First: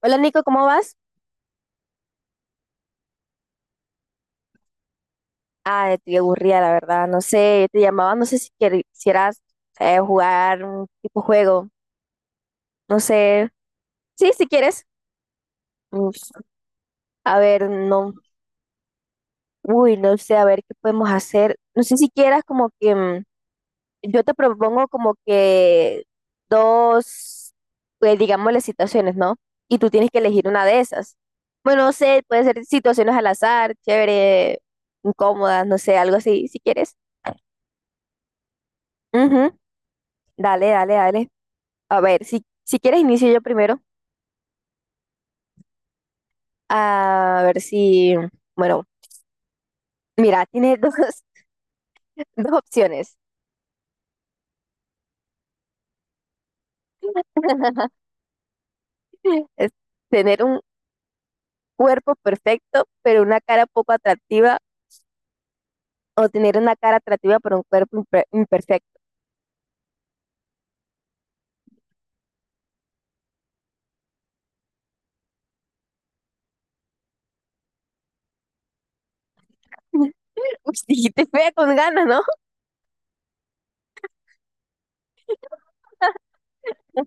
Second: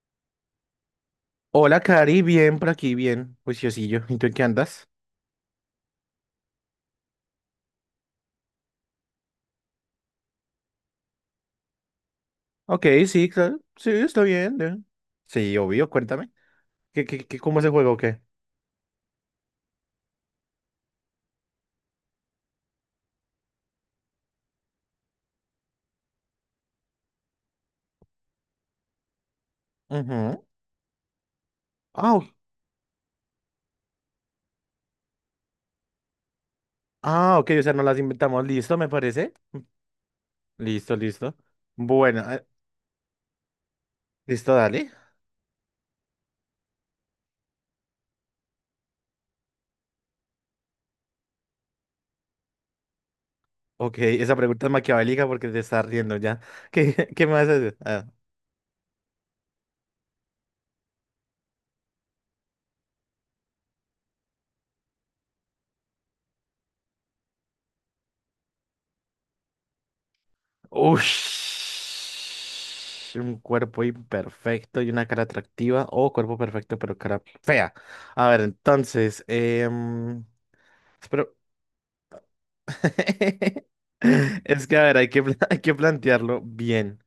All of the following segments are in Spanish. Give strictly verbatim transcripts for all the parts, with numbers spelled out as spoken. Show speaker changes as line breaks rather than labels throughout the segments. Hola Nico, ¿cómo vas?
Hola, Cari, bien por aquí, bien, juiciosillo. ¿Y tú en qué andas?
Ah, estoy aburrida, la verdad. No sé, te llamaba, no sé si quier- quisieras eh, jugar un tipo juego.
Ok,
No
sí,
sé.
claro. Sí, está
Sí, si
bien. eh.
quieres.
Sí, obvio,
Mm,
cuéntame. ¿Qué, qué, qué,
A
cómo es
ver,
el juego o
no.
qué?
Uy, no sé, a ver qué podemos hacer. No sé si quieras como que mm, yo te propongo como que dos, pues digamos las situaciones, ¿no? Y tú tienes que
Ujú.
elegir una de esas. Bueno, no
Ah,
sé,
o-
puede ser situaciones al azar, chévere, incómodas, no sé, algo así, si quieres.
ah, ok, o sea, no las inventamos. Listo, me parece.
Ujú. Dale, dale,
Listo,
dale.
listo.
A
Bueno,
ver, si,
eh,
si quieres inicio yo primero.
listo, dale.
A ver si, bueno, mira, tiene dos, dos opciones.
Ok, esa pregunta es maquiavélica porque te estás riendo ya. ¿Qué, qué me vas a hacer? Ah.
Es tener un cuerpo perfecto, pero una cara poco atractiva, o tener una cara atractiva, pero un cuerpo imper- imperfecto.
Ush, un cuerpo imperfecto y una cara atractiva o cuerpo perfecto pero cara fea. A ver, entonces,
Uy,
em,
dijiste
espero.
fea con ganas, ¿no?
Es que, a ver, hay que, pla- hay que plantearlo bien.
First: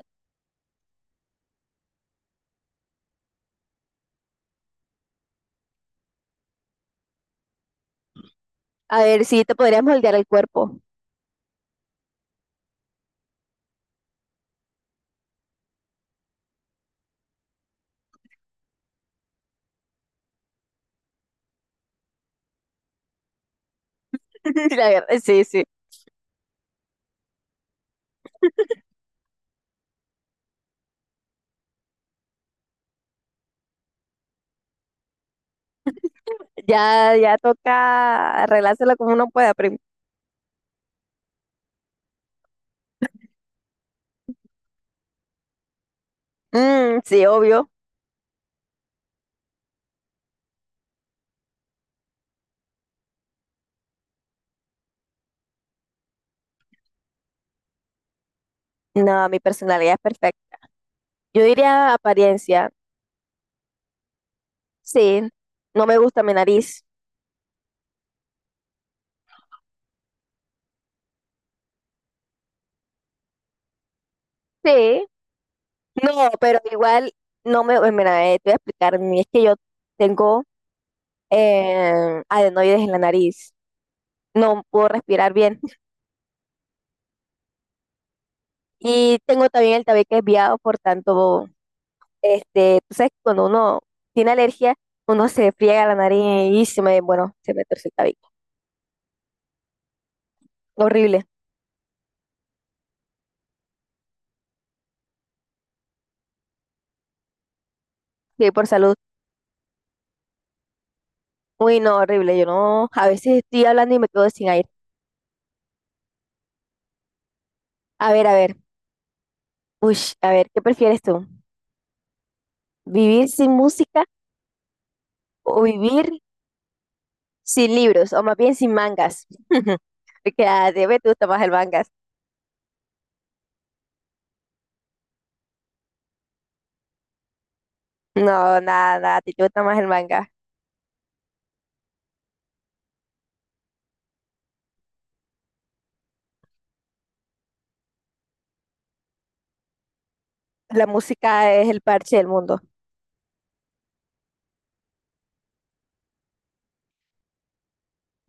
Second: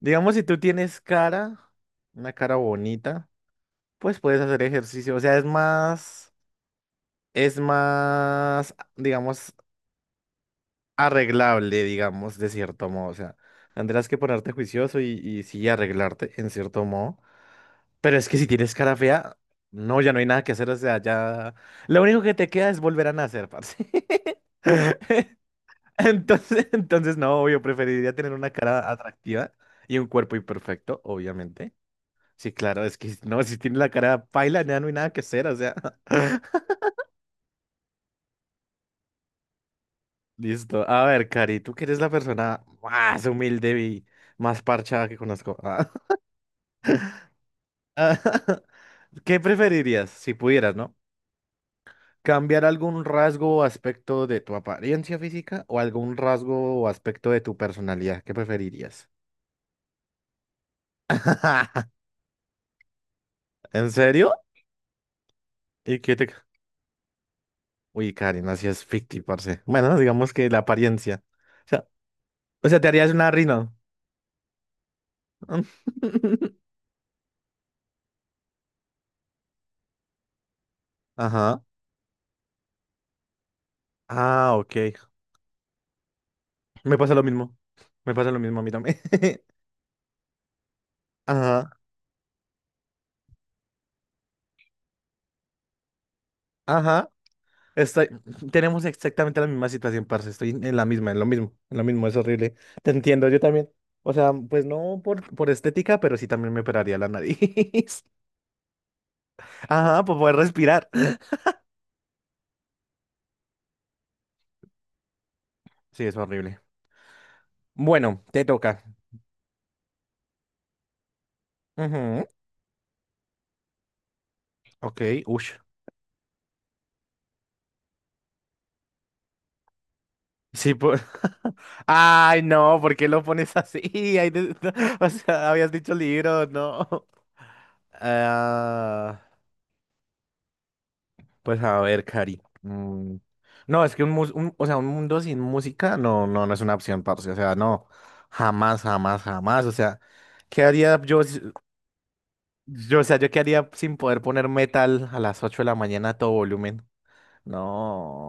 Digamos, si tú tienes cara, una cara bonita, pues puedes hacer ejercicio. O sea, es más, es más,
A ver, si te
digamos,
podrías moldear el cuerpo.
arreglable, digamos, de cierto modo. O sea, tendrás que ponerte juicioso y, y sí arreglarte, en cierto modo. Pero es que si tienes cara fea, no, ya no hay nada que hacer, o sea, ya. Lo único que te queda es volver a nacer, parce.
La verdad, sí, sí.
Entonces, entonces no, yo preferiría tener una cara atractiva y un cuerpo imperfecto, obviamente. Sí, claro, es que no, si tienes la cara paila, ya no hay nada que hacer, o sea.
Ya, ya toca arreglárselo como uno pueda, pero
Listo. A ver, Cari, tú que eres la persona más humilde y más parchada que conozco.
mm, sí, obvio.
Ah. ¿Qué preferirías si pudieras, no, cambiar algún rasgo o aspecto de tu apariencia física o algún rasgo o aspecto de tu personalidad? ¿Qué preferirías?
No, mi personalidad es perfecta. Yo diría apariencia.
¿En serio?
Sí, no me
¿Y qué
gusta
te?
mi nariz.
Uy, Karen, así es ficti, parce. Bueno, digamos que la apariencia. O sea, o sea, te harías una rino.
Sí, no, pero igual no me. Eh, Mira, eh, te voy a explicar. mi- Es que yo tengo
Ajá.
eh, adenoides en la nariz.
Ah,
No
ok.
puedo respirar bien.
Me pasa lo mismo. Me pasa lo mismo a mí también.
Y tengo también el tabique desviado, por tanto,
Ajá.
este, tú sabes, que cuando uno tiene alergia, uno se friega la nariz y se me,
Ajá.
bueno, se me torce el
Estoy-
tabique.
tenemos exactamente la misma situación, parce. Estoy en la misma, en
Horrible.
lo mismo, en lo mismo, es horrible. Te entiendo, yo también. O sea, pues no por, por estética, pero sí también me operaría la nariz.
Sí, por salud.
Ajá, por poder respirar.
Uy, no, horrible. Yo no. A veces estoy hablando y me quedo sin aire.
Sí, es horrible.
A
Bueno,
ver, a
te
ver.
toca.
Uy, a ver, ¿qué prefieres tú?
Ujú.
¿Vivir sin música?
Ok,
¿O
ush.
vivir sin libros, o más bien sin mangas? Porque a
Sí,
ti te
por.
gusta más el manga.
Ay, no, ¿por qué lo pones así? Ay, de- O sea, habías dicho libro, no.
No, nada, nada,
Ah.
a ti te gusta más el manga.
Pues a ver, Cari. mm, No, es que un, mus- un- o sea, un mundo sin música no, no, no es una opción, parce. O sea, no. Jamás, jamás, jamás. O sea, ¿qué
La
haría yo, si-
música es el parche del mundo.
yo, o sea, yo qué haría sin poder poner metal a las ocho de la mañana a todo volumen?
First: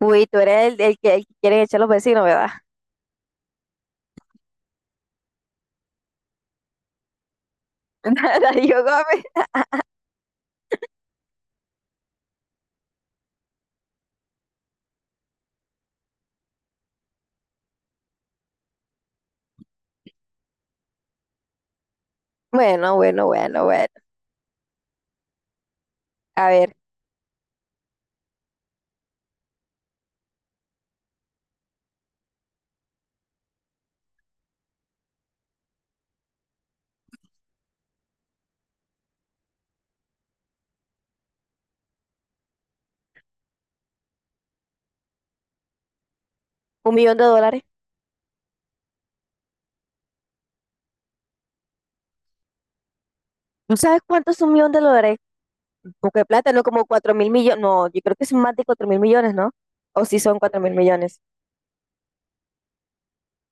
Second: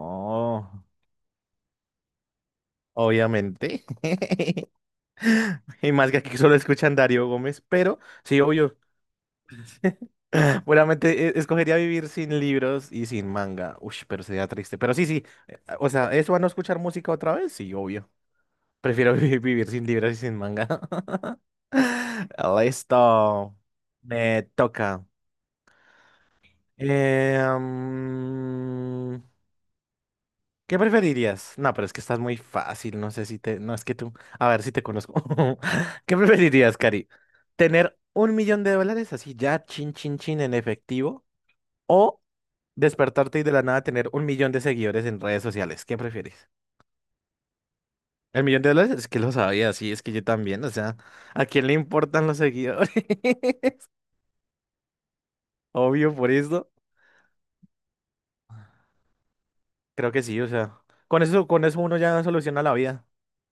Uy, tú eres el, el que, el que quieren echar los vecinos, ¿verdad?
obviamente. Y más que aquí solo escuchan Darío Gómez, pero sí, obvio.
Darío Gómez.
Seguramente eh, escogería vivir sin libros y sin manga. Uy, pero sería triste. Pero sí, sí. eh, ah, O sea, ¿eso a no escuchar música otra vez? Sí, obvio. Prefiero vivir, vivir sin libros y sin manga.
Bueno, bueno,
Listo.
bueno, bueno.
Me toca.
A ver,
Eh, mm, ¿qué preferirías? No, pero es que estás muy fácil. No sé si te. No, es que tú. A ver si te conozco. ¿Qué preferirías, Cari? ¿Tener un millón de dólares así ya, chin, chin, chin, en efectivo? O despertarte y de la nada tener un millón de seguidores en redes sociales. ¿Qué prefieres?
un millón de dólares.
El millón de dólares es que lo sabía, sí, es que yo también. O sea, ¿a quién le importan los seguidores?
¿No sabes cuánto es un millón de dólares?
Obvio,
Porque de
por
plata, no
esto.
como cuatro mil millones. No, yo creo que son más de cuatro mil millones, ¿no? O
Creo
si
que
son
sí, o
cuatro mil
sea.
millones.
Con eso, con eso uno ya soluciona la vida.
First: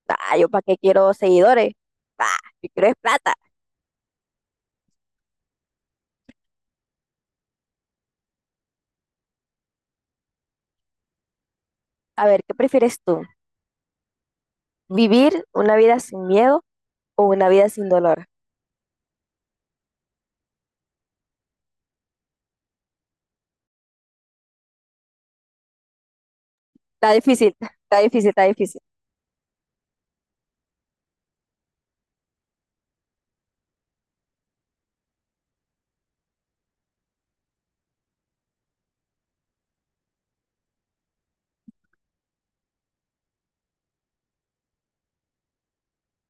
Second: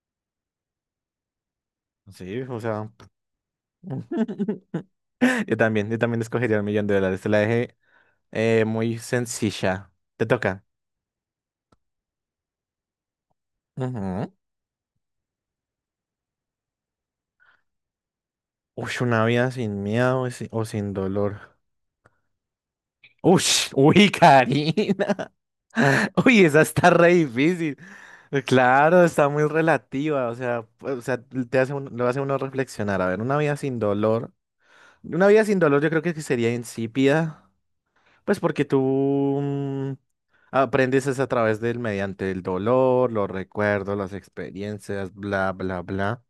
Ah, yo para qué quiero seguidores. Ah,
Sí, o
yo quiero
sea.
es plata.
Yo también, yo también escogería el millón de dólares. Te la dejé eh, muy sencilla. Te toca.
A ver, ¿qué prefieres tú?
Ujú.
¿Vivir una vida sin miedo o una vida sin dolor?
Uy, una vida sin miedo y sin- o sin dolor. Uy, uy, Karina. Uy, esa está
Está
re
difícil,
difícil.
está difícil, está difícil.
Claro, está muy relativa, o sea, pues, o sea, te hace un- lo hace uno reflexionar. A ver, una vida sin dolor. Una vida sin dolor yo creo que sería insípida, pues porque tú mm, aprendes es a través del, mediante el dolor, los recuerdos, las experiencias, bla, bla, bla.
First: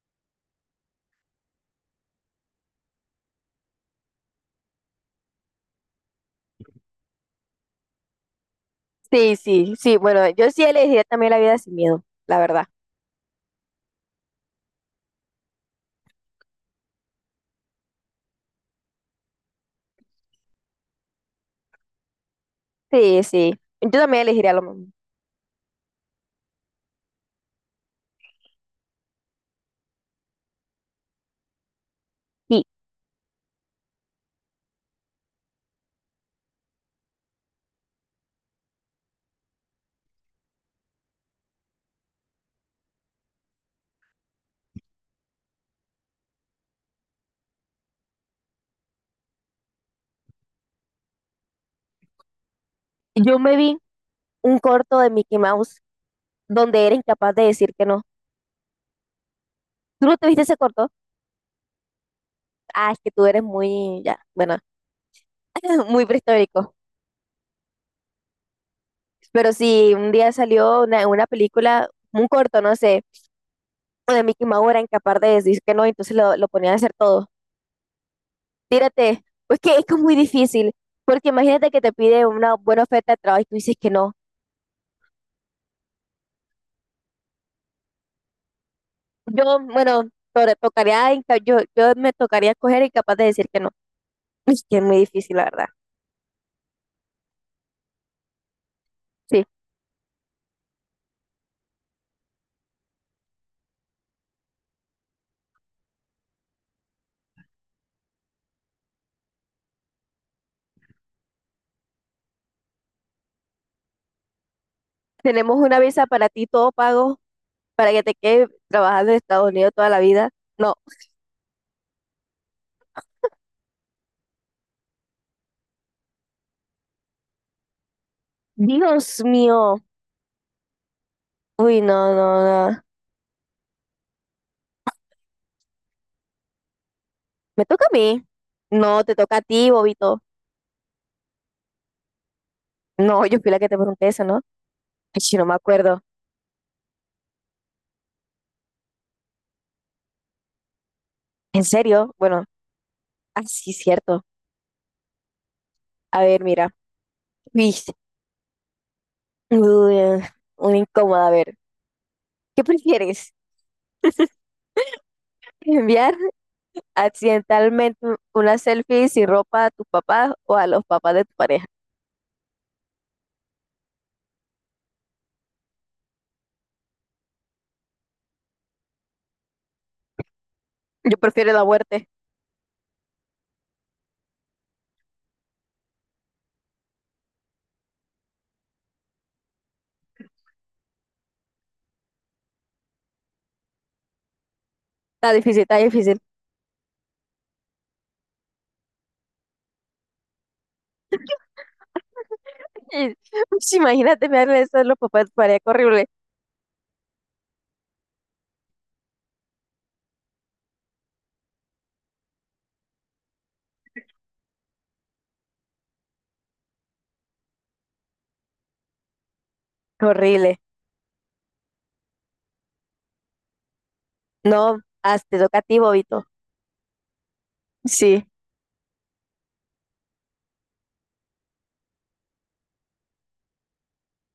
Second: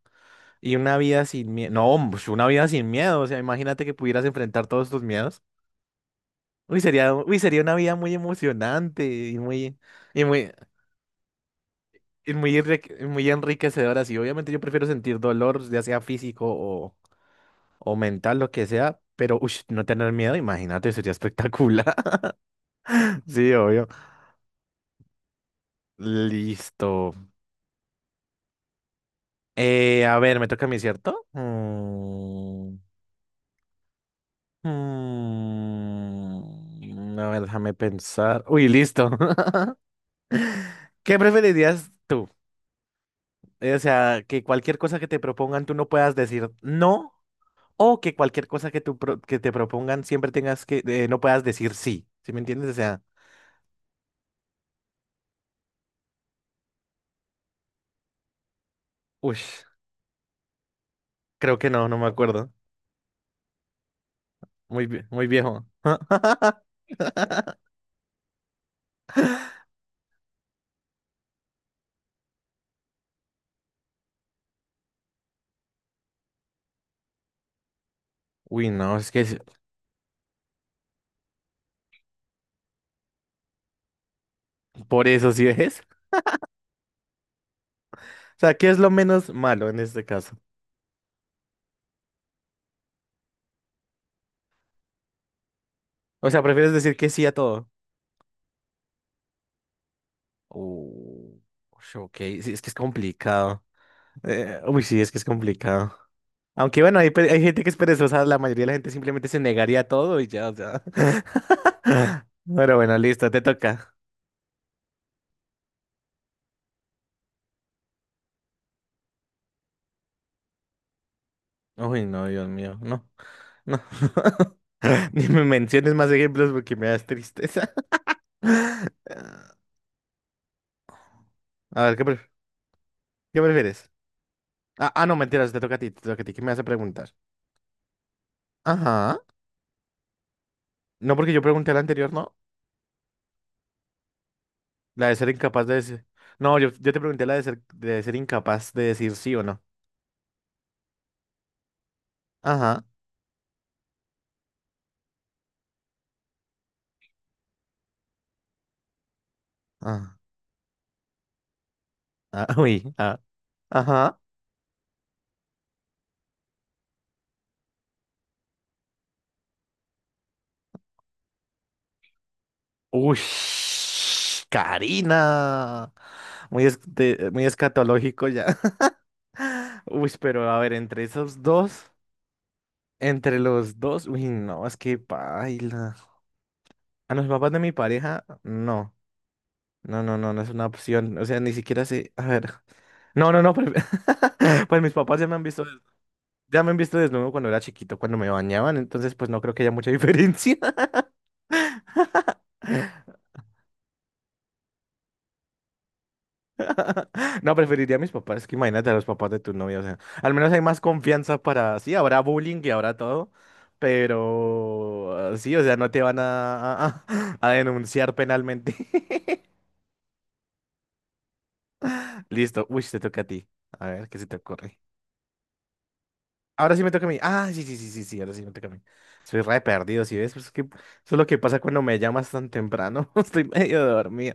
Y una vida sin miedo, no, pues, una vida sin miedo, o sea, imagínate que pudieras enfrentar todos tus miedos. Uy, sería, uy, sería una vida muy emocionante
Sí,
y
sí,
muy.
sí.
Y
Bueno, yo
muy,
sí elegiría también la vida sin miedo,
es
la
muy,
verdad.
enrique- es muy enriquecedoras y obviamente yo prefiero sentir dolor, ya sea físico o, o mental, lo que sea, pero ush, no tener miedo, imagínate, sería espectacular.
Sí, sí.
Sí, obvio.
Yo también elegiría lo mismo.
Listo. Eh, a ver, me toca a mí, ¿cierto?
Y
Mm, mm, a ver, déjame pensar. Uy, listo. ¿Qué preferirías tú? Eh, O sea, que cualquier cosa que te propongan tú no puedas decir no o que cualquier cosa que, tú pro- que te propongan siempre tengas que, eh, no puedas decir sí, ¿sí me entiendes? O sea,
yo me vi un corto de Mickey Mouse donde era incapaz de decir que no.
uy,
¿Tú no te viste ese corto?
creo que no, no me acuerdo.
Ah, es que tú eres muy, ya, bueno,
Muy, vie- muy viejo.
muy prehistórico. Pero sí, un día salió una, una película, un corto, no sé, donde Mickey Mouse era incapaz de decir que no, entonces lo, lo ponían a hacer todo.
Uy, no, es que
Tírate.
es-
Pues que es que es muy difícil, porque imagínate que te pide una buena oferta de trabajo y tú dices que no.
por eso sí es. O sea, ¿qué es lo menos
Yo,
malo en este
bueno,
caso?
to- tocaría, inca- yo, yo me tocaría escoger y capaz de decir que no. Es que es muy difícil, la verdad.
O sea, ¿prefieres decir que sí a todo?
Sí.
Uh, ush, ok, sí, es que es complicado. Eh, uy, sí, es que es complicado. Aunque bueno, hay, pe- hay gente que es perezosa, la mayoría de la gente simplemente se negaría a todo y ya, o sea. Pero bueno, listo, te toca.
Tenemos una visa para ti, todo pago, para que te quedes trabajando en Estados Unidos toda la vida. No.
Uy, no, Dios mío, no, no. Ni me menciones más ejemplos porque me das tristeza.
Dios mío. Uy,
A ver, ¿qué,
no,
pref-
no, no.
qué prefieres? Ah, ah, no, mentiras, te toca a ti, te toca a ti. ¿Qué me vas a preguntar?
Me toca a mí. No, te
Ajá.
toca a ti, bobito.
No, porque yo pregunté la anterior, ¿no?
No, yo fui la que te pregunté eso, ¿no?
La de
Ay,
ser
sí, no me
incapaz de
acuerdo.
decir. No, yo, yo, te pregunté la de ser, de ser incapaz de decir sí o no.
¿En serio? Bueno,
Ajá.
así es cierto. A ver, mira. Uy, uy,
Ah,
eh, una incómoda. A ver,
ah,
¿qué
uy, ah,
prefieres?
ajá.
¿Enviar accidentalmente una selfie sin ropa a tus papás o a los papás de tu pareja?
Uy, Karina. Muy, es- de- muy escatológico ya. Uy, pero a ver, entre
Yo
esos
prefiero la
dos,
muerte.
entre los dos, uy, no, es que paila. A los papás de mi pareja, no. No, no, no, no es una opción. O sea, ni siquiera sé. A ver. No, no, no. Pues, pues mis papás ya
Está
me han
difícil,
visto, des-
está difícil.
ya me han visto desnudo cuando era chiquito, cuando me bañaban, entonces pues no creo que haya mucha diferencia.
Ush, imagínate enviarle eso a los papás de tu pareja. Qué horrible,
No, preferiría a mis papás, que imagínate a los papás de tu novia, o sea, al menos hay más confianza para, sí, habrá bullying y habrá todo, pero ah, sí, o sea, no te van a, a, a denunciar penalmente.
qué horrible.
Listo, uy, te toca a ti. A ver, ¿qué se te
No,
ocurre?
hazte toca a ti, bobito.
Ahora sí me toca a mí. Ah, sí, sí, sí, sí, sí,
Sí,
ahora sí me toca a mí. Soy re perdido, ¿sí ves? Pues es que eso es lo que pasa cuando me llamas tan temprano. Estoy medio dormido.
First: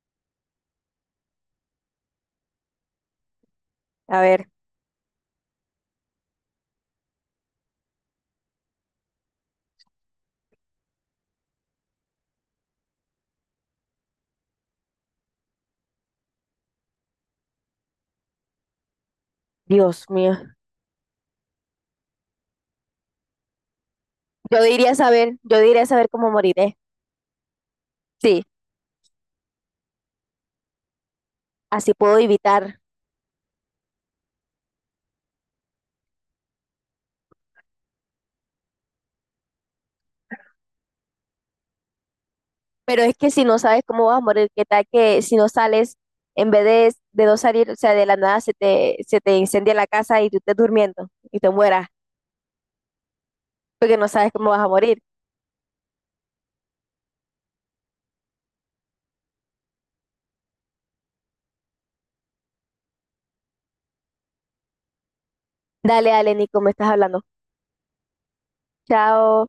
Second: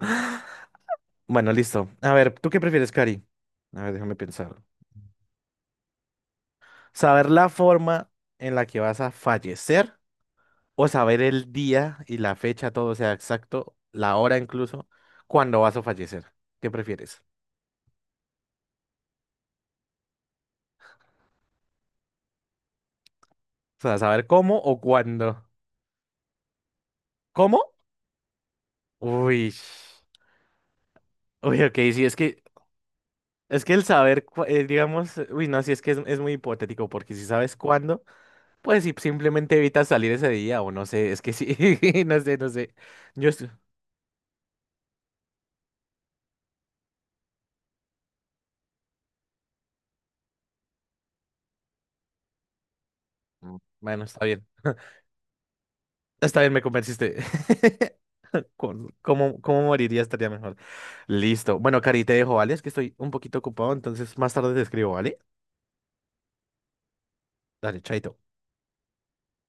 Bueno, listo. A ver, ¿tú qué prefieres, Cari? A ver, déjame
a ver,
pensar. Saber la forma en la que vas a fallecer o saber el día y la fecha, todo, o sea, exacto, la hora incluso, cuando vas a fallecer. ¿Qué prefieres?
Dios mío.
O sea, saber cómo
Yo
o
diría saber,
cuándo.
yo diría saber cómo moriré.
¿Cómo?
Sí,
Uy. Uy, ok,
así
sí, es
puedo
que,
evitar.
es que el saber, cu- eh, digamos, uy, no, sí, es que es, es muy hipotético, porque si sabes cuándo, pues si simplemente evitas salir ese día, o no sé, es que sí, no sé, no sé.
Pero es
Yo
que si
estoy.
no sabes cómo vas a morir, qué tal que si no sales, en vez de, de no salir, o sea, de la nada se te, se te incendia la casa y tú estés durmiendo y te mueras,
mm,
porque
Bueno,
no
está
sabes
bien.
cómo vas a morir.
Está bien, me convenciste. con- ¿Cómo, cómo moriría? Estaría mejor. Listo. Bueno, Cari, te dejo, ¿vale? Es que estoy un poquito ocupado, entonces más tarde te escribo, ¿vale?
Dale, dale, Nico, me estás hablando.
Dale, chaito.
Chao.